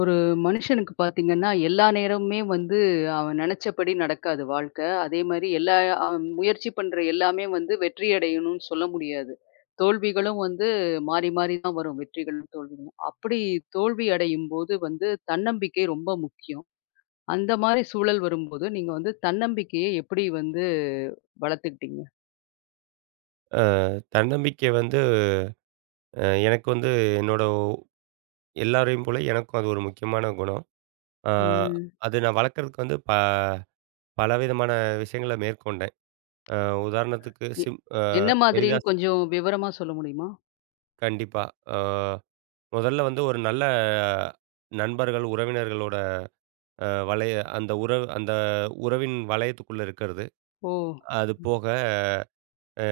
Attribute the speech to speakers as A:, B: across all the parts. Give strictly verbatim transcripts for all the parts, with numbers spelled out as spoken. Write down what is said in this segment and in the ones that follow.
A: ஒரு மனுஷனுக்கு பார்த்தீங்கன்னா, எல்லா நேரமுமே வந்து அவன் நெனச்சபடி நடக்காது வாழ்க்கை. அதே மாரி எல்லா அவன் முயற்சி பண்ற எல்லாமே வந்து வெற்றி அடையணும்னு சொல்ல முடியாது. தோல்விகளும் வந்து மாறி மாறி தான் வரும். வெற்றிகளும், தோல்விகளும். அப்படி தோல்வி அடையும்போது வந்து தன்னம்பிக்கை ரொம்ப முக்கியம். அந்த மாரி சூழல் வரும்போது, நீங்க வந்து தன்னம்பிக்கைய எப்படி வந்து வளர்த்துக்கிட்டீங்க?
B: தன்னம்பிக்கை வந்து அ எனக்கு வந்து என்னோட ஒ- எல்லாரையும் போல எனக்கும் அது ஒரு முக்கியமான குணம். அ
A: ம்.
B: அது நான் வளர்க்கறதுக்கு வந்து ப பலவிதமான விஷயங்கள மேற்கொண்டேன். அ உதாரணத்துக்கு
A: எ
B: சிம் அ
A: என்ன
B: எளிதா
A: மாதிரின்னு
B: சொ
A: கொஞ்சம் விவரமா சொல்ல முடியுமா?
B: கண்டிப்பா. அ முதல்ல வந்து ஒரு நல்ல நண்பர்கள், உறவினர்களோட அ வளைய அந்த உறவு அந்த உறவின் வளையத்துக்குள்ள இருக்கிறது.
A: ஓ!
B: அது
A: ம்.
B: போக அ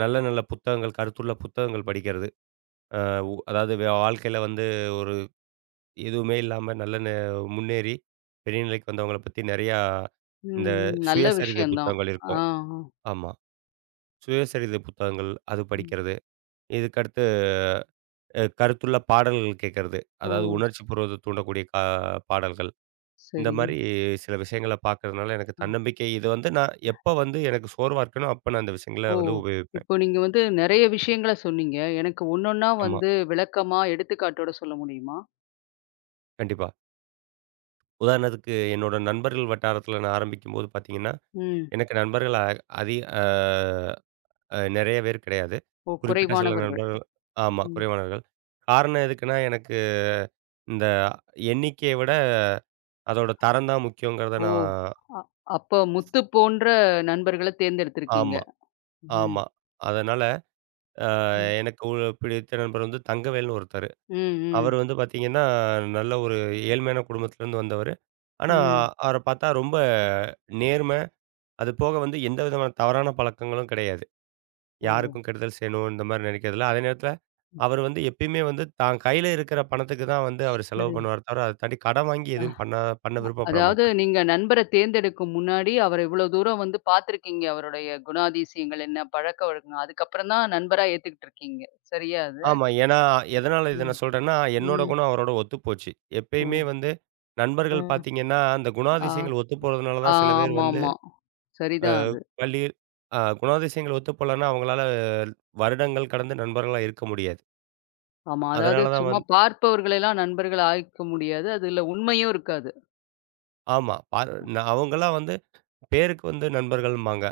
B: நல்ல நல்ல புத்தகங்கள், கருத்துள்ள புத்தகங்கள் படிக்கிறது. அ உ அதாவது வாழ்க்கையில வந்து ஒரு எதுவுமே இல்லாம நல்ல நெ முன்னேறி பெரிய நிலைக்கு வந்தவங்கள பத்தி நெறையா இந்த
A: ம். நல்ல
B: சுயசரிதை
A: விஷயம் தான்.
B: புத்தகங்கள்
A: ஆ.
B: இருக்கும்.
A: ஆ.
B: ஆமா. சுயசரிதை புத்தகங்கள் அது
A: ம்.
B: படிக்கிறது. இதுக்கடுத்து அ கருத்துள்ள பாடல்கள் கேட்கறது.
A: ஓ!
B: அதாவது உணர்ச்சிபூர்வத்த தூண்டக்கூடிய கா பாடல்கள். இந்த
A: சரி.
B: மாரி சில விஷயங்கள பார்க்கறதுனால எனக்கு
A: அ
B: தன்னம்பிக்கை இது வந்து நான் எப்ப வந்து எனக்கு சோர்வா இருக்கனோ, அப்ப நான் இந்த விஷயங்கள
A: ஓ!
B: வந்து உபயோகிப்பேன்.
A: இப்போ நீங்க வந்து நெறைய விஷயங்கள சொன்னீங்க. எனக்கு ஒன்னொன்னா
B: ஆமா.
A: வந்து விளக்கமா எடுத்துக்காட்டோட சொல்ல முடியுமா?
B: கண்டிப்பா. உதாரணத்துக்கு என்னோட நண்பர்கள் வட்டாரத்துல நான் ஆரம்பிக்கும்போது பார்த்தீங்கன்னா,
A: ம்.
B: எனக்கு நண்பர்கள் அ அதி அ அ நெறைய பேர் கிடையாது.
A: ஓ!
B: குறிப்பிட்ட சில
A: குறைவானவர்கள்.
B: நண்பர்கள். ஆமா,
A: ம்.
B: குறைவானவர்கள். காரணம் எதுக்குன்னா, எனக்கு இந்த எண்ணிக்கைய விட அதோட தரம் தான் முக்கியங்கிறத
A: ஓ!
B: நான்.
A: அ அப்ப முத்து போன்ற நண்பர்கள தேர்ந்தெடுத்திருக்கீங்க.
B: ஆமா,
A: ம்.
B: ஆமா. அதனால அ
A: ம்.
B: எனக்கு ஒரு பிடித்த நண்பர் வந்து தங்கவேல்னு ஒருத்தரு.
A: ம்.
B: அவர்
A: ம்.
B: வந்து பார்த்தீங்கன்னா, நல்ல ஒரு ஏழ்மையான குடும்பத்திலேருந்து வந்தவரு. ஆனா,
A: ம்.
B: அவர பார்த்தா ரொம்ப நேர்மை. அது போக வந்து எந்த விதமான தவறான பழக்கங்களும் கிடையாது.
A: ஓ!
B: யாருக்கும் கெடுதல் செய்யணும் இந்த மாரி நினைக்கிறதில்ல. அதே நேரத்தில அவர் வந்து எப்பயுமே வந்து தான் கையில இருக்கிற பணத்துக்கு தான் வந்து அவர் செலவு
A: சரி.
B: பண்ணுவார் தவிர, அத தாண்டி கடன் வாங்கி
A: அ
B: எதுவும் பண்ண பண்ண விருப்பப்பட
A: அதாவது
B: மாட்டார்.
A: நீங்க நண்பர தேர்ந்தெடுக்கும் முன்னாடி அவர இவ்வளோ தூரம் வந்து பார்த்துருக்கீங்க. அவருடைய குணாதிசயங்கள் என்ன? பழக்கவழக்கங்கள். அதுக்கப்புறம் தான் நண்பரா ஏத்துக்கிட்டு இருக்கீங்க. சரியா அது?
B: ஆமா. ஏன்னா, எதனால இத
A: ம்.
B: நான் சொல்றேன்னா, என்னோட
A: ம்.
B: குணம் அவரோட ஒத்துப்போச்சு.
A: ஓ!
B: எப்பயுமே வந்து நண்பர்கள்
A: ம்.
B: பார்த்தீங்கன்னா, அந்த
A: ஆ,
B: குணாதிசயங்கள் ஒத்து போறதுனால தான் சில பேர் வந்து
A: ஆமாமா.
B: அ
A: சரிதான் அது.
B: பள்ளி அ குணாதிசயங்கள் ஒத்து போலன்னா, அவங்களால வருடங்கள் கடந்து நண்பர்களா இருக்க முடியாது.
A: ஆமா. அதாவது
B: அதனால தான்
A: சும்மா
B: வந்து.
A: பார்ப்பவர்களெல்லாம் நண்பர்கள் ஆயிக்க முடியாது. அதுல உண்மையும் இருக்காது.
B: ஆமா. பார் நான் அவங்கலாம் வந்து பேருக்கு வந்து நண்பர்கள்ம்பாங்க.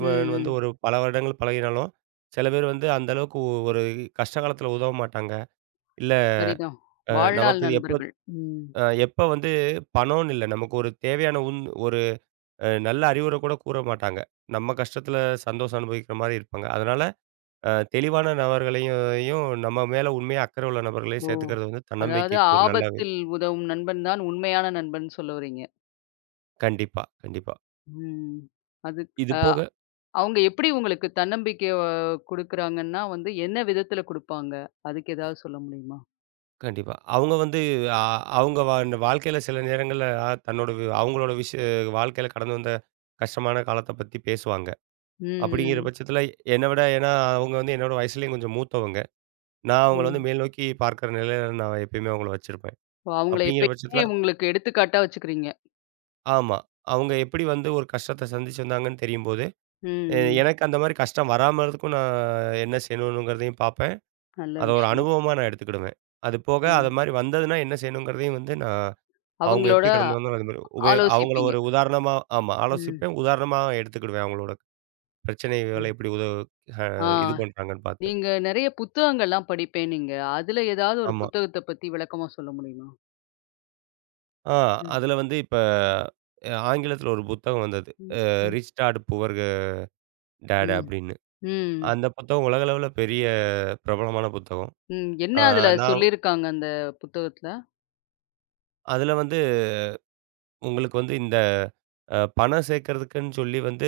A: ம்,
B: வந்து
A: ம்.
B: ஒரு பல வருடங்கள் பழகினாலும், சில பேர் வந்து அந்த அளவுக்கு ஒ- ஒரு கஷ்ட காலத்தில உதவ மாட்டாங்க. இல்ல
A: சரிதான்.
B: அ
A: வாழ்நாள்
B: நமக்கு இது எப்ப
A: நண்பர்கள். ம்.
B: அ எப்ப வந்து பணம்னு இல்ல. நமக்கு ஒரு தேவையான உன் ஒரு அ நல்ல அறிவுரை கூட கூற மாட்டாங்க. நம்ம கஷ்டத்தில சந்தோஷம் அனுபவிக்கிற மாரி இருப்பாங்க. அதனால அ தெளிவான நபர்களையும் நம்ம மேல உண்மையா அக்கறை உள்ள நபர்களையும்
A: ஓ!
B: சேர்த்துக்கிறது வந்து
A: அதாவது
B: தன்னம்பிக்கைக்கு ஒரு நல்ல வி-
A: ஆபத்தில் உதவும் நண்பன் தான் உண்மையான நண்பன்னு சொல்ல வரீங்க.
B: கண்டிப்பா, கண்டிப்பா.
A: ம். அதுக்
B: இது
A: அ
B: போக
A: அவங்க எப்படி உங்களுக்கு தன்னம்பிக்கை அ குடுக்குறாங்கன்னா வந்து என்ன விதத்துல குடுப்பாங்க? அதுக்கு ஏதாவது சொல்ல முடியுமா?
B: கண்டிப்பா. அவங்க வந்து அ அவங்க வ வாழ்க்கையில சில நேரங்கள்ல ஆ, தன்னோட வி அவங்களோட விஷய வாழ்க்கையில கடந்து வந்த கஷ்டமான காலத்த பத்தி பேசுவாங்க.
A: ம்,
B: அப்படிங்கிற
A: ம்.
B: பட்சத்தில என்ன விட ஏன்னா அவங்க வந்து என்னோட வயசுலயும் கொஞ்சம் மூத்தவங்க. நான் அவங்கள வந்து
A: ம்.
B: மேல் நோக்கி பார்க்கிற நிலையில நான் எப்பயுமே அவங்கள வச்சிருப்பேன்.
A: ஓ! அவங்கள
B: அப்படிங்கிற
A: எப்பயுமே
B: பட்சத்தில
A: உங்களுக்கு எடுத்துக்காட்டா வச்சுக்கிறீங்க.
B: ஆமா. அவங்க எப்படி வந்து ஒரு கஷ்டத்த சந்திச்சு வந்தாங்கன்னு தெரியும்போது,
A: ம்,
B: எ
A: ம்.
B: எனக்கு அந்த மாரி கஷ்டம் வராம இருதுக்கும் நான் என்ன செய்யணுங்கிறதையும் பார்ப்பேன்.
A: நல்ல
B: அத ஒரு
A: விஷயம்.
B: அனுபவமா நான் எடுத்துக்கிடுவேன். அது போக
A: ஓ!
B: அது மாரி வந்ததுன்னா என்ன செய்யணுங்கிறதையும் வந்து நான் அவங்க
A: அவங்களோட
B: எப்படி கடந்து வந்தாலும் அது மாரி உபயோ அவங்கள
A: ஆலோசிப்பீங்க.
B: ஒரு உதாரணமா. ஆமா.
A: ம்.
B: ஆலோசிப்பேன். உதாரணமா எடுத்துக்கிடுவேன் அவங்களோட பிரச்சனைகள
A: ம்.
B: எப்படி உத அ
A: ஆ
B: இது பண்றாங்கன்னு பார்த்து.
A: நீங்க நெறைய புத்தகங்கள்லாம் படிப்பேன்னீங்க. அதுல ஏதாவது ஒரு
B: ஆமா.
A: புத்தகத்த பத்தி விளக்கமா சொல்ல முடியுமா?
B: ஆ
A: ம்.
B: அதில வந்து இப்ப அ ஆங்கிலத்தில ஒரு புத்தகம் வந்தது.
A: ம்.
B: அ
A: ம்.
B: ரிச் டாட் புவர் டாட்
A: ம்.
B: அப்படின்னு.
A: ம்.
B: அந்த புத்தகம் உலகளவில பெரிய பிரபலமான புத்தகம்.
A: ம்.
B: ஆ
A: என்ன அதுல
B: நான்
A: சொல்லியிருக்காங்க அந்த புத்தகத்துல?
B: அதில வந்து உங்களுக்கு வந்து இந்த அ பணம் சேர்க்கறதுக்குன்னு சொல்லி வந்து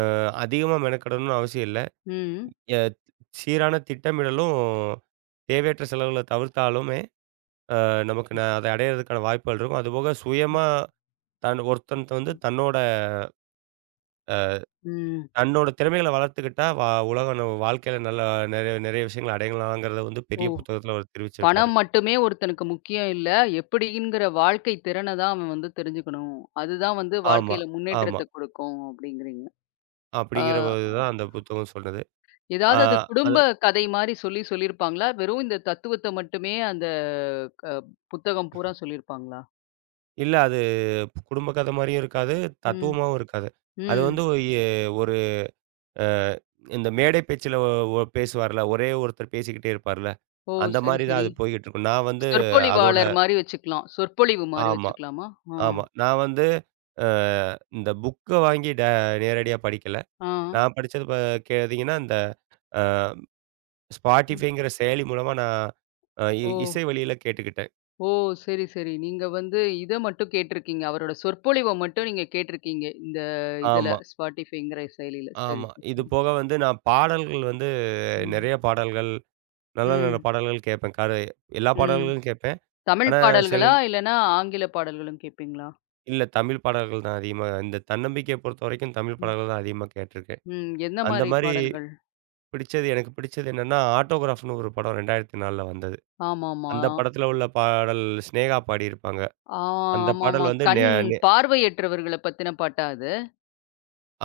B: அஹ் அதிகமா மெனக்கெடணும்னு அவசியம் இல்ல.
A: ம்.
B: எ சீரான திட்டமிடலும், தேவையற்ற செலவுகள தவிர்த்தாலும் நமக்கு
A: ம்.
B: ந அதை அடையிறதுக்கான வாய்ப்புகள் இருக்கும். அதுபோக சுயமா தன் ஒருத்தன் வந்து
A: ம்.
B: தன்னோட
A: ம்.
B: தன்னோட திறமைகள வளர்த்துக்கிட்டா, வா உலகம் நம்ம வாழ்க்கையில நல்லா நெறைய நெறைய விஷயங்கள அடையலாங்கிறத வந்து
A: ஓ!
B: பெரிய புத்தகத்துல அவர் தெரிவிச்சிருப்பாரு.
A: பணம் மட்டுமே ஒருத்தனுக்கு முக்கியம் இல்ல. எப்படிங்கிற வாழ்க்கை திறன தான் அவன் வந்து தெரிஞ்சுக்கணும். அதுதான் வந்து
B: ஆமா,
A: வாழ்க்கையில
B: ஆமா.
A: முன்னேற்றத்த குடுக்கும் அப்படிங்கிறீங்க. ஆ.
B: அப்படிங்கிற போது தான் அந்த புத்தகம் சொன்னது. ஆ
A: ஏதாவது அது
B: அது
A: குடும்ப கதை மாரி சொல்லி சொல்லியிருப்பாங்களா? வெறும் இந்த தத்துவத்த மட்டுமே அந்த க புத்தகம் பூரா சொல்லியிருப்பாங்களா?
B: இல்ல அது குடும்ப கதை மாரியும் இருக்காது,
A: ம்,
B: தத்துவமாவும் இருக்காது. அது
A: ம்.
B: வந்து ஒரு எ ஒரு அ இந்த மேடை பேச்சுல ஒ ஒ பேசுவார்ல, ஒரே ஒருத்தர் பேசிக்கிட்டே இருப்பார்ல,
A: ஓ!
B: அந்த
A: சரி,
B: மாரி தான்
A: சரி.
B: அது போய்க்கிட்டு இருக்கும். நான் வந்து அதோட.
A: சொற்பொழிவாளர் மாரி வச்சுக்கலாம். சொற்பொழிவு மாரி
B: ஆமா.
A: வச்சுக்கலாமா? ஆ,
B: ஆமா. நான் வந்து அ இந்த புக்க வாங்கி டே நேரடியா படிக்கல.
A: ஆ,
B: நான் படிச்சது ப கேட்டீங்கன்னா, இந்த அ
A: ம்.
B: Spotifyங்கிற செயலி மூலமா நான் அ இ
A: ஓ!
B: இசை வழியில கேட்டுக்கிட்டேன்.
A: ஓ! சரி, சரி. நீங்க வந்து இத மட்டும் கேட்டிருக்கீங்க. அவரோட சொற்பொழிவ மட்டும் நீங்க கேட்டிருக்கீங்க. இந்த இதுல
B: ஆமா,
A: Spotifyங்கிற செயலில. சரி,
B: ஆமா. இது
A: சரி.
B: போக வந்து நான் பாடல்கள் வந்து
A: ம்,
B: நெறைய பாடல்கள், நல்ல நல்ல
A: ம்,
B: பாடல்கள் கேட்பேன். காரு எல்லா
A: ம்.
B: பாடல்களும் கேட்பேன்.
A: தமிழ்
B: ஆனா சில
A: பாடல்களா? இல்லன்னா ஆங்கில பாடல்களும் கேட்பீங்களா?
B: இல்ல தமிழ் பாடல்கள் தான் அதிகமா. இந்த தன்னம்பிக்கைய பொறுத்தவரைக்கும் தமிழ்
A: ம்.
B: பாடல்கள் தான் அதிகமா கேட்டிருக்கேன்.
A: ம். என்ன
B: அந்த
A: மாரி
B: மாரி
A: பாடல்கள்?
B: பிடிச்சது எனக்கு பிடிச்சது என்னன்னா, ஆட்டோகிராஃப்னு ஒரு படம் இரண்டாயிரத்து நான்கில் வந்தது.
A: ஆமாமா.
B: அந்த படத்துல உள்ள பாடல் சினேகா பாடியிருப்பாங்க.
A: ஆ
B: அந்த
A: ஆமாமா.
B: பாடல் வந்து நெ
A: கண்
B: நெ
A: பார்வையற்றவர்கள பத்தின பாட்டா அது?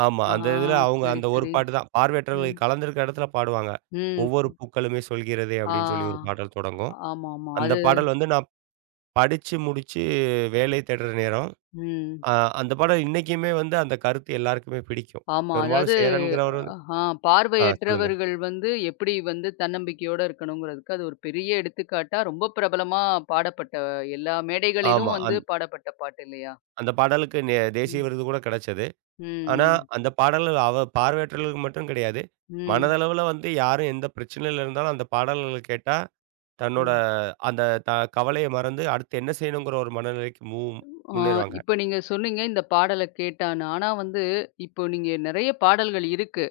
B: ஆமா.
A: ஆ
B: அந்த இதுல அவங்க
A: சரி,
B: அந்த ஒரு
A: சரி.
B: பாட்டு தான்.
A: ம்.
B: பார்வையற்றவர்கள் கலந்திருக்கிற இடத்துல பாடுவாங்க. "ஒவ்வொரு
A: ம்.
B: பூக்களுமே சொல்கிறதே"
A: ஆ
B: அப்படின்னு சொல்லி ஒரு பாடல் தொடங்கும்.
A: ஆமாமா.
B: அந்த
A: அது
B: பாடல் வந்து நான் படிச்சு முடிச்சு வேலை தேடுற நேரம்.
A: ம்.
B: அ அந்த பாடல் இன்னைக்குமே வந்து அந்த கருத்து எல்லாருக்குமே பிடிக்கும்.
A: ஆமா. அதாவது
B: பெரும்பாலும் சேரன்ங்கிறவரு
A: ஆ
B: ஆ சொல்லுங்க.
A: பார்வையற்றவர்கள் வந்து எப்படி வந்து தன்னம்பிக்கையோட இருக்கணுங்கிறதுக்கு அது ஒரு பெரிய எடுத்துக்காட்டா ரொம்ப பிரபலமா பாடப்பட்ட எல்லா
B: ஆமா.
A: மேடைகளிலும் வந்து
B: அந்
A: பாடப்பட்ட பாட்டு இல்லையா?
B: அந்த பாடலுக்கு நெ தேசிய
A: ம்.
B: விருது கூட கிடைச்சது. ஆனா,
A: ம்.
B: அந்த பாடல்கள் அவ பார்வையற்றவர்களுக்கு மட்டும் கிடையாது.
A: ம். ம்.
B: மனதளவுல வந்து யாரும் எந்த பிரச்சனையில இருந்தாலும் அந்த பாடல்கள கேட்டா, தன்னோட
A: ம்.
B: அந்த த கவலைய மறந்து அடுத்து என்ன செய்யணுங்கிற ஒரு மனநிலைக்கு மூ
A: ஆ,
B: முன்னேறுவாங்க.
A: இப்ப நீங்க சொன்னீங்க இந்த பாடல கேட்டான்னு. ஆனா வந்து, இப்போ நீங்க நெறைய பாடல்கள் இருக்கு.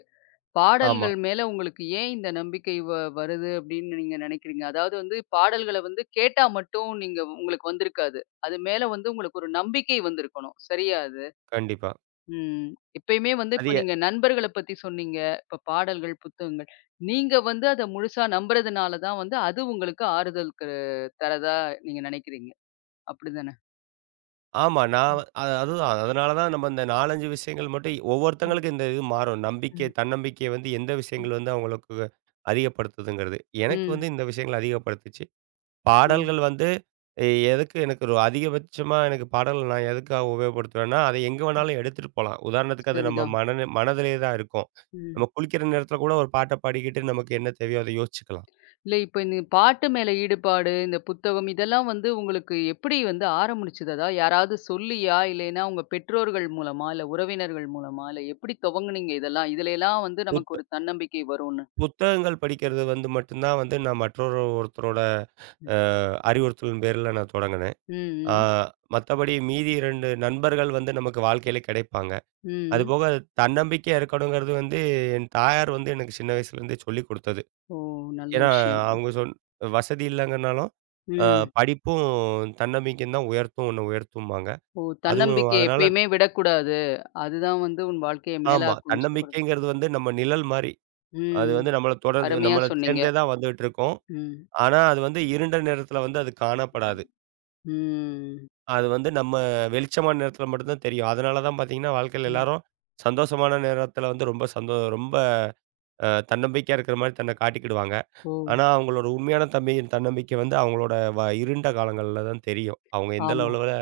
B: ஆமா,
A: பாடல்கள் மேல உங்களுக்கு ஏன் இந்த நம்பிக்கை வ வருது அப்படின்னு நீங்க நெனைக்கிறீங்க? அதாவது வந்து பாடல்கள வந்து கேட்டா மட்டும் நீங்க உங்களுக்கு வந்திருக்காது. அது மேல வந்து உங்களுக்கு ஒரு நம்பிக்கை வந்திருக்கணும். சரியா அது?
B: கண்டிப்பா.
A: ம். எப்பயுமே வந்து
B: அது
A: இப்ப
B: எ
A: நீங்க நண்பர்கள பத்தி சொன்னீங்க. இப்ப பாடல்கள், புத்தகங்கள். நீங்க வந்து அத முழுசா நம்புறதுனால தான் வந்து அது உங்களுக்கு ஆறுதலுக்கு தரதா நீங்க நெனைக்கிறீங்க. அப்படிதானே?
B: ஆமா நான் வ- அ அதுதான். அதனால தான் நம்ம இந்த நான்கு, ஐந்து விஷயங்கள் மட்டும்
A: ம்.
B: ஒவ்வொருத்தங்களுக்கு இந்த இது மாறும். நம்பிக்கை,
A: ம்.
B: தன்னம்பிக்கை வந்து எந்த விஷயங்கள் வந்து அவங்களுக்கு அதிகப்படுத்துதுங்கிறது. எனக்கு
A: ம்.
B: வந்து இந்த விஷயங்கள் அதிகப்படுத்துச்சு.
A: ஆ.
B: பாடல்கள் வந்து எ எதுக்கு எனக்கு ஒரு அதிகபட்சமா எனக்கு பாடல் நான் எதுக்காக உபயோகப்படுத்துவேன்னா, அதை எங்கே வேணாலும் எடுத்துட்டு போலாம். உதாரணத்துக்கு அது நம்ம
A: சரிதான்.
B: மனநி மனதிலே தான் இருக்கும்.
A: ம்.
B: நம்ம குளிக்கிற நேரத்தில கூட ஒரு பாட்ட பாடிக்கிட்டு நமக்கு என்ன தேவையோ அதை யோசிச்சுக்கலாம்.
A: இல்ல இப்ப இந்த பாட்டு மேல ஈடுபாடு, இந்த புத்தகம் இதெல்லாம் வந்து உங்களுக்கு எப்படி வந்து ஆரம்பிச்சது? அதாவது யாராவது சொல்லியா? இல்லைன்னா உங்க பெற்றோர்கள் மூலமா? இல்ல உறவினர்கள் மூலமா? இல்ல எப்படி துவங்குனீங்க இதெல்லாம்? இதுலலாம் வந்து நமக்கு
B: புத்த
A: ஒரு தன்னம்பிக்கை வரும்னு.
B: புத்தகங்கள் படிக்கிறது வந்து மட்டும் தான் வந்து நான் மற்றொரு ஒருத்தரோட
A: ம்.
B: அ அறிவுறுத்தலின் பேரில நான் தொடங்குனேன். ஆ
A: ம்.
B: மத்தபடி மீதி இரண்டு நண்பர்கள் வந்து நமக்கு வாழ்க்கையில கிடைப்பாங்க.
A: ம். ம்.
B: அதுபோக தன்னம்பிக்கையா இருக்கணுங்கிறது வந்து என் தாயார் வந்து எனக்கு சின்ன வயசுலேருந்தே சொல்லிக் குடுத்தது.
A: ஓ! நல்ல
B: ஏன்னா,
A: விஷயம்.
B: அவங்க சொன் வசதி இல்லங்கனாலும், அ
A: ம்.
B: படிப்பும் தன்னம்பிக்கையும் தான் உயர்த்தும் உன்ன உயர்த்தும்பாங்க.
A: ஓ!
B: அதுவும்
A: தன்னம்பிக்கைய
B: அதனால
A: எப்பயுமே விடக்கூடாது. அதுதான் வந்து உன் வாழ்க்கைய
B: ஆமா.
A: மேலாக்கும்னு சொல்லக்கூடாது.
B: தன்னம்பிக்கைங்கிறது வந்து நம்ம நிழல் மாரி. அது
A: ம்.
B: வந்து நம்மள தொடர்ந்து
A: அருமையா
B: நம்மள
A: சொன்னீங்க.
B: சேர்ந்தே தான் வந்துட்டு இருக்கும்.
A: ம்.
B: ஆனா, அது வந்து இருண்ட நேரத்தில வந்து அது காணப்படாது.
A: ம்.
B: அது வந்து நம்ம வெளிச்சமான நேரத்தில மட்டும் தான் தெரியும். அதனால தான் பார்த்தீங்கன்னா, வாழ்க்கையில
A: ம்.
B: எல்லாரும் சந்தோஷமான நேரத்தில வந்து ரொம்ப சந்தோ ரொம்ப அ தன்னம்பிக்கையா இருக்கிற மாரி தன்னை காட்டிக்கிடுவாங்க.
A: ஓ!
B: ஆனா, அவங்களோட உண்மையான தம்பி தன்னம்பிக்கை வந்து அவங்களோட வ இருண்ட காலங்கள்ல தான் தெரியும். அவங்க எந்த
A: ஆமா.
B: லெவல்ல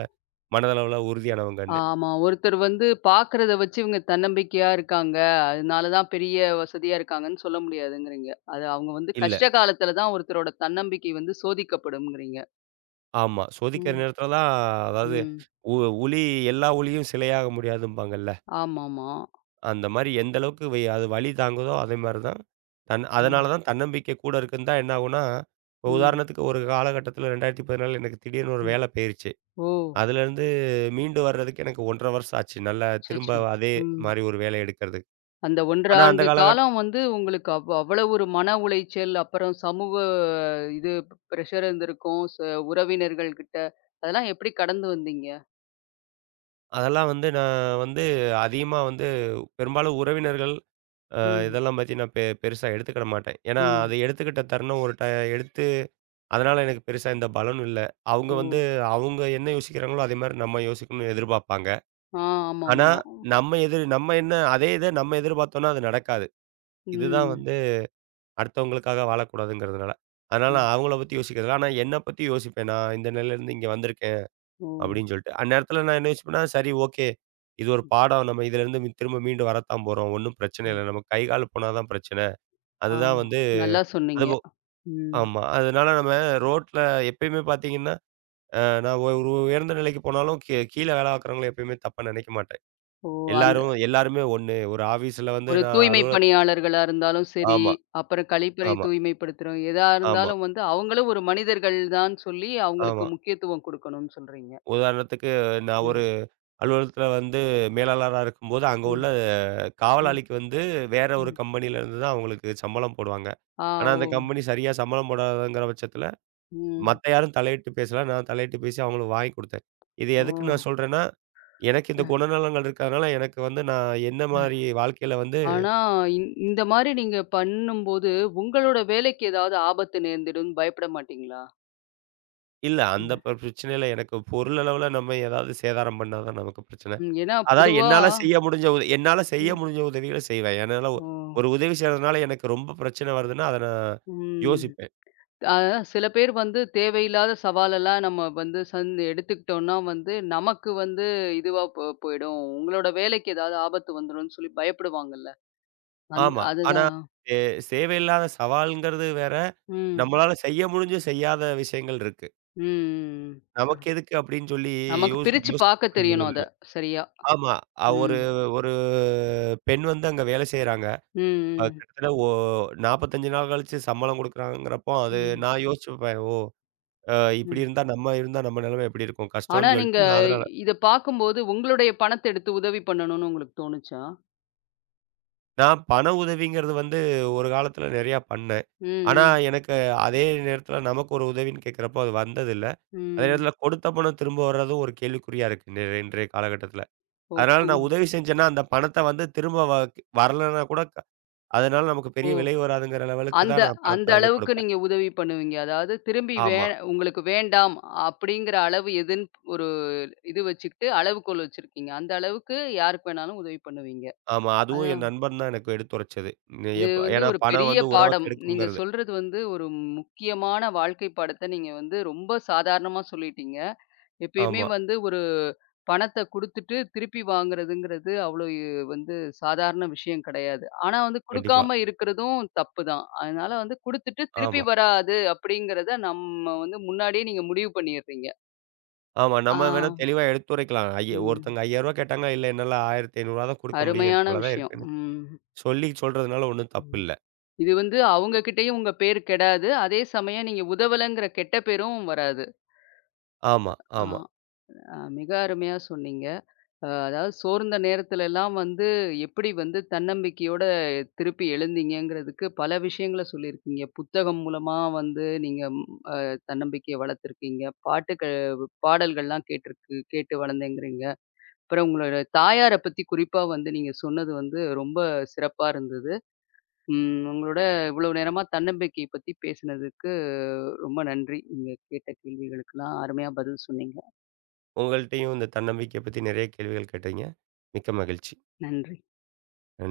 B: மனதளவுல உறுதியானவங்கன்னு.
A: ஆமா. ஒருத்தர் வந்து பார்க்கிறத வச்சு இவங்க தன்னம்பிக்கையா இருக்காங்க. அதனால தான் பெரிய வசதியா இருக்காங்கன்னு சொல்ல முடியாதுங்கிறீங்க. அது அவங்க வந்து
B: இல்ல.
A: கஷ்ட காலத்துல தான் ஒருத்தரோட தன்னம்பிக்கை வந்து சோதிக்கப்படும்ங்கிறீங்க.
B: ஆமா. சோதிக்கிற
A: ம்.
B: நேரத்தில தான் அதாவது
A: ம்.
B: உ "உளி எல்லா உளியும் சிலையாக முடியாதும்பாங்கல்ல."
A: ஆமாமா.
B: அந்த மாரி எந்த அளவுக்கு வை அது வலி தாங்குதோ, அதே மாரி தான் தன் அதனால
A: ம்.
B: தான் தன்னம்பிக்கை கூட இருக்குன்னு தான் என்ன ஆகும்னா, இப்போ
A: ம்.
B: உதாரணத்துக்கு ஒரு காலகட்டத்தில இரண்டாயிரத்து பதினான்கு எனக்கு திடீர்னு ஒரு
A: ம்.
B: வேலை போயிருச்சு.
A: ஓ!
B: அதுலேருந்து மீண்டு வர்றதுக்கு எனக்கு ஒன்றரை வருஷம் ஆச்சு. நல்லா திரும்ப
A: அச்சச்சோ!
B: அதே
A: ம்.
B: மாரி ஒரு வேலை எடுக்கிறதுக்கு.
A: அந்த ஒன்றரை
B: ஆனா, அந்த
A: ஆண்டு
B: காலகட்டத்தில
A: காலம் வந்து உங்களுக்கு அவ் அவ்வளவு ஒரு மன உளைச்சல், அப்புறம் சமூக இது பிரஷர் இருந்திருக்கும். ச உறவினர்கள் கிட்ட அதெல்லாம் எப்படி கடந்து வந்தீங்க?
B: அதெல்லாம் வந்து நான் வந்து அதிகமா வந்து பெரும்பாலும் உறவினர்கள் அ
A: ம்.
B: இதெல்லாம் பத்தி நான் பெ பெருசா எடுத்துக்கிட மாட்டேன். ஏன்னா,
A: ம்.
B: அது எடுத்துக்கிட்ட தருணம் ஒரு ட எடுத்து அதனால எனக்கு பெருசா எந்த பலனும் இல்ல. அவங்க
A: ஓ!
B: வந்து அவங்க என்ன யோசிக்கிறாங்களோ, அதே மாரி நம்ம யோசிக்கணும்னு எதிர்பார்ப்பாங்க.
A: ஆ.
B: ஆனா,
A: ஆமாமா.
B: நம்ம எதிர் நம்ம என்ன அதே இத நம்ம எதிர்பார்த்தோம்னா அது நடக்காது. இதுதான்
A: ம்.
B: வந்து அடுத்தவங்களுக்காக வாழக்கூடாதுங்கிறதுனால. அதனால
A: ம்.
B: நான் அவங்கள பத்தி யோசிக்கிறதில்ல. ஆனா, என்ன பத்தி யோசிப்பேன். நான் இந்த நிலையிலேருந்து இங்க வந்திருக்கேன்.
A: ஓ!
B: அப்படின்னு சொல்லிட்டு. அந்நேரத்தில நான் என்ன யோசிப்பேன்னா, சரி ஓகே. இது ஒரு
A: ம்,
B: பாடம். நம்ம இதிலேருந்து மீ திரும்ப மீண்டு வரத்தான் போறோம். ஒண்ணும் பிரச்சனை
A: ம்.
B: இல்ல. நம்ம கை, கால் போனா தான் பிரச்சனை.
A: ஆ
B: அதுதான் வந்து
A: நல்லா சொன்னீங்க.
B: அதுபோ
A: ம்.
B: ஆமா. அதனால நம்ம ரோட்ல எப்பயுமே பார்த்தீங்கன்னா, அ நான் ஒரு ஒரு உயர்ந்த நிலைக்கு போனாலும் கீ கீழ வேலை பார்க்குறவங்கள எப்பயுமே தப்பா நினைக்க மாட்டேன்.
A: ஓ! அந்த
B: எல்லாரும் எல்லாருமே ஒண்ணு. ஒரு ஆஃபீஸ்ல வந்து
A: ஒரு
B: நான்
A: தூய்மை
B: அலுவலகத்தில.
A: பணியாளர்களா இருந்தாலும் சரி,
B: ஆமா,
A: அப்புறம் கழிப்பறை
B: ஆமா,
A: தூய்மைப்படுத்துறோம். எதா
B: ஆமா,
A: இருந்தாலும் வந்து அவங்களும் ஒரு மனிதர்கள் தான் சொல்லி அவங்களுக்கு
B: ஆமா.
A: முக்கியத்துவம் குடுக்கணும்னு சொல்றீங்க.
B: உதாரணத்துக்கு நான் ஒரு
A: ம்,
B: அலுவலகத்தில வந்து மேலாளரா இருக்கும்போது, அங்க உள்ள
A: ம், ம்,
B: காவலாளிக்கு வந்து வேற ஒரு
A: ம்.
B: கம்பெனில இருந்து தான் அவங்களுக்கு சம்பளம் போடுவாங்க.
A: ஆ,
B: ஆனா,
A: ஓ!
B: அந்த கம்பெனி சரியா சம்பளம் போடாதங்கிற பட்சத்தில,
A: ம்.
B: மத்த யாரும் தலையிட்டு பேசல. நான் தலையிட்டு பேசி அவங்களுக்கு வாங்கி குடுத்தேன். இது
A: ஓ!
B: எதுக்கு நான் சொல்றேன்னா, எனக்கு இந்த
A: அ,
B: குணநலங்கள் இருக்கிறதுனால, எனக்கு வந்து நான் என்ன மாரி
A: அ.
B: வாழ்க்கையில வந்து
A: ஆனா இந் இந்த மாரி நீங்க பண்ணும்போது, உங்களோட வேலைக்கு ஏதாவது ஆபத்து நேர்ந்துடும்னு பயப்பட மாட்டீங்களா?
B: இல்ல அந்த
A: ம்.
B: ப பிரச்சனை இல்ல. எனக்கு பொருளளவுல நம்ம ஏதாவது சேதாரம் பண்ணா தான் நமக்கு பிரச்சனை.
A: ம். ஏன்னா
B: அதான்
A: பொதுவா
B: என்னால செய்ய முடிஞ்ச உத என்னால செய்ய
A: ம்.
B: முடிஞ்ச உதவிகள செய்வேன். என்னால
A: ஓ!
B: ஒ- ஒரு உதவி செய்றதுனால எனக்கு ரொம்ப பிரச்சனை வருதுன்னா, அத நான்
A: ம்.
B: யோசிப்பேன்.
A: அதான் சில பேர் வந்து தேவையில்லாத சவாலெல்லாம் நம்ம வந்து சந் எடுத்துக்கிட்டோம்னா வந்து, நமக்கு வந்து இதுவா போ போயிடும். உங்களோட வேலைக்கு ஏதாவது ஆபத்து வந்துரும்ன்னு சொல்லி பயப்படுவாங்கல்ல. அந்
B: ஆமா. ஆனா,
A: அதுதான்.
B: சே சேவையில்லாத சவால்ங்கிறது வேற.
A: ம்.
B: நம்மளால செய்ய முடிஞ்சு செய்யாத விஷயங்கள் இருக்கு.
A: ம். ம். அ
B: நமக்கு எதுக்கு அப்படின்னு சொல்லி
A: நமக்கு
B: யோசி
A: பிரிச்சு பார்க்க
B: யோசிக்கக்கூடிய
A: தெரியணும் அத,
B: மனநிலை.
A: சரியா.
B: ஆமா. அ ஒரு
A: ம்.
B: ஒரு பெண் வந்து அங்க வேலை செய்றாங்க. அது
A: ம்.
B: கிட்டத்தட்ட ஓ நாற்பத்தி ஐந்து நாள் கழிச்சு சம்பளம் குடுக்குறாங்கிறப்போ, அது
A: ம். ம்.
B: நான் யோசிச்சுப்பேன். ஓ! அ இப்படி
A: ம்.
B: இருந்தா நம்ம இருந்தா நம்ம நிலைமை எப்படி இருக்கும்?
A: ஆனா
B: கஷ்டம்னு
A: நீங்க
B: சொல்லிட்டு நான் அதனால
A: இத பார்க்கும்போது உங்களுடைய பணத்த எடுத்து உதவி பண்ணணும்னு உங்களுக்கு தோணுச்சா?
B: நான் பண உதவிங்கிறது வந்து ஒரு காலத்துல நெறையா பண்ணேன்.
A: ம்.
B: ஆனா,
A: ம்.
B: எனக்கு அதே நேரத்துல நமக்கு ஒரு உதவின்னு கேட்கிறப்போ அது வந்ததில்ல. அதே
A: ம்.
B: நேரத்துல கொடுத்த பணம் திரும்ப வர்றதும் ஒரு கேள்விக்குறியா இருக்கு இன்றைய இன்றைய காலகட்டத்துல.
A: ஓ!
B: அதனால
A: ஓ!
B: நான் உதவி செஞ்சேன்னா, அந்த பணத்த வந்து திரும்ப வ வரலன்னா கூட க- அதனால நமக்கு
A: ஓ.
B: பெரிய விலை வராதுங்கிற லெவலுக்கு
A: அந்த
B: தான் நான் பணத்த
A: அந்த
B: வந்து
A: அளவுக்கு
B: கொடுப்பேன்.
A: நீங்க உதவி பண்ணுவீங்க. அதாவது திரும்பி வே
B: ஆமா,
A: உங்களுக்கு வேண்டாம் அப்படிங்கிற அளவு எதுன்னு ஒரு இது வச்சுக்கிட்டு அளவுகோல் வச்சிருக்கீங்க. அந்த அளவுக்கு யாருக்கு வேணாலும் உதவி பண்ணுவீங்க.
B: ஆமா. அதுவும்
A: அதான்
B: என் நண்பன் தான் எனக்கு எடுத்துரைச்சது. நீ
A: இது
B: எப்ப
A: வந்து
B: ஏன்னா
A: ஒரு
B: பணம்
A: பெரிய
B: வந்து உறவ
A: பாடம். நீங்க
B: கெடுக்குங்கிறது.
A: சொல்றது வந்து ஒரு முக்கியமான வாழ்க்கை பாடத்த நீங்க வந்து ரொம்ப சாதாரணமா சொல்லிட்டீங்க. எப்பயுமே
B: ஆமா,
A: வந்து ஒரு பணத்த குடுத்துட்டு திருப்பி வாங்குறதுங்கிறது அவ்வளோ வந்து சாதாரண விஷயம் கிடையாது. ஆனா வந்து
B: கண்டிப்பா.
A: குடுக்காம இருக்கிறதும் தப்பு தான். அதனால வந்து குடுத்துட்டு திருப்பி
B: ஆமா,
A: வராது அப்படிங்கிறத நம்ம வந்து முன்னாடியே நீங்க முடிவு பண்ணிடுறீங்க.
B: ஆமா.
A: ஆ,
B: நம்ம வேணா தெளிவா எடுத்துரைக்கலாம். ஐய
A: ம்.
B: ஒருத்தங்க ரூ. ஐந்தாயிரம் கேட்டாங்க. இல்ல என்னால ரூ. ஆயிரத்தி ஐந்நூறு தான் கொடுக்க முடியும். எனக்கு
A: அருமையான
B: இவ்வளவு தான்
A: விஷயம்.
B: இருக்குன்னு.
A: ம்.
B: சொல்லி சொல்றதுனால ஒண்ணும் தப்பு
A: ம்.
B: இல்ல.
A: இது வந்து அவங்க கிட்டயும் உங்க பேர் கெடாது. அதே சமயம் நீங்க உதவலங்கிற கெட்ட பேரும் வராது.
B: ஆமா,
A: ஆ,
B: ஆமா.
A: அ மிக அருமையா சொன்னீங்க. அ அதாவது சோர்ந்த நேரத்துல எல்லாம் வந்து, எப்படி வந்து தன்னம்பிக்கையோட திருப்பி எழுந்தீங்கங்கிறதுக்கு பல விஷயங்கள சொல்லியிருக்கீங்க. புத்தகம் மூலமா வந்து நீங்க ம் அ தன்னம்பிக்கைய வளர்த்துருக்கீங்க. பாட்டுக்க பாடல்கள்லாம் கேட்டுருக்கு கேட்டு வளர்ந்தேங்கிறீங்க. அப்புறம் உங்களோட தாயார பத்தி குறிப்பா வந்து நீங்க சொன்னது வந்து ரொம்ப சிறப்பா இருந்தது. ம் உங்களோட இவ்வளவு நேரமா தன்னம்பிக்கை பத்தி பேசினதுக்கு ரொம்ப நன்றி. நீங்க கேட்ட கேள்விகளுக்கெல்லாம் அருமையா பதில் சொன்னீங்க.
B: உங்கள்ட்டயும் இந்த தன்னம்பிக்கைய பத்தி நெறைய கேள்விகள் கேட்டீங்க. மிக்க மகிழ்ச்சி.
A: நன்றி.
B: நன்றி.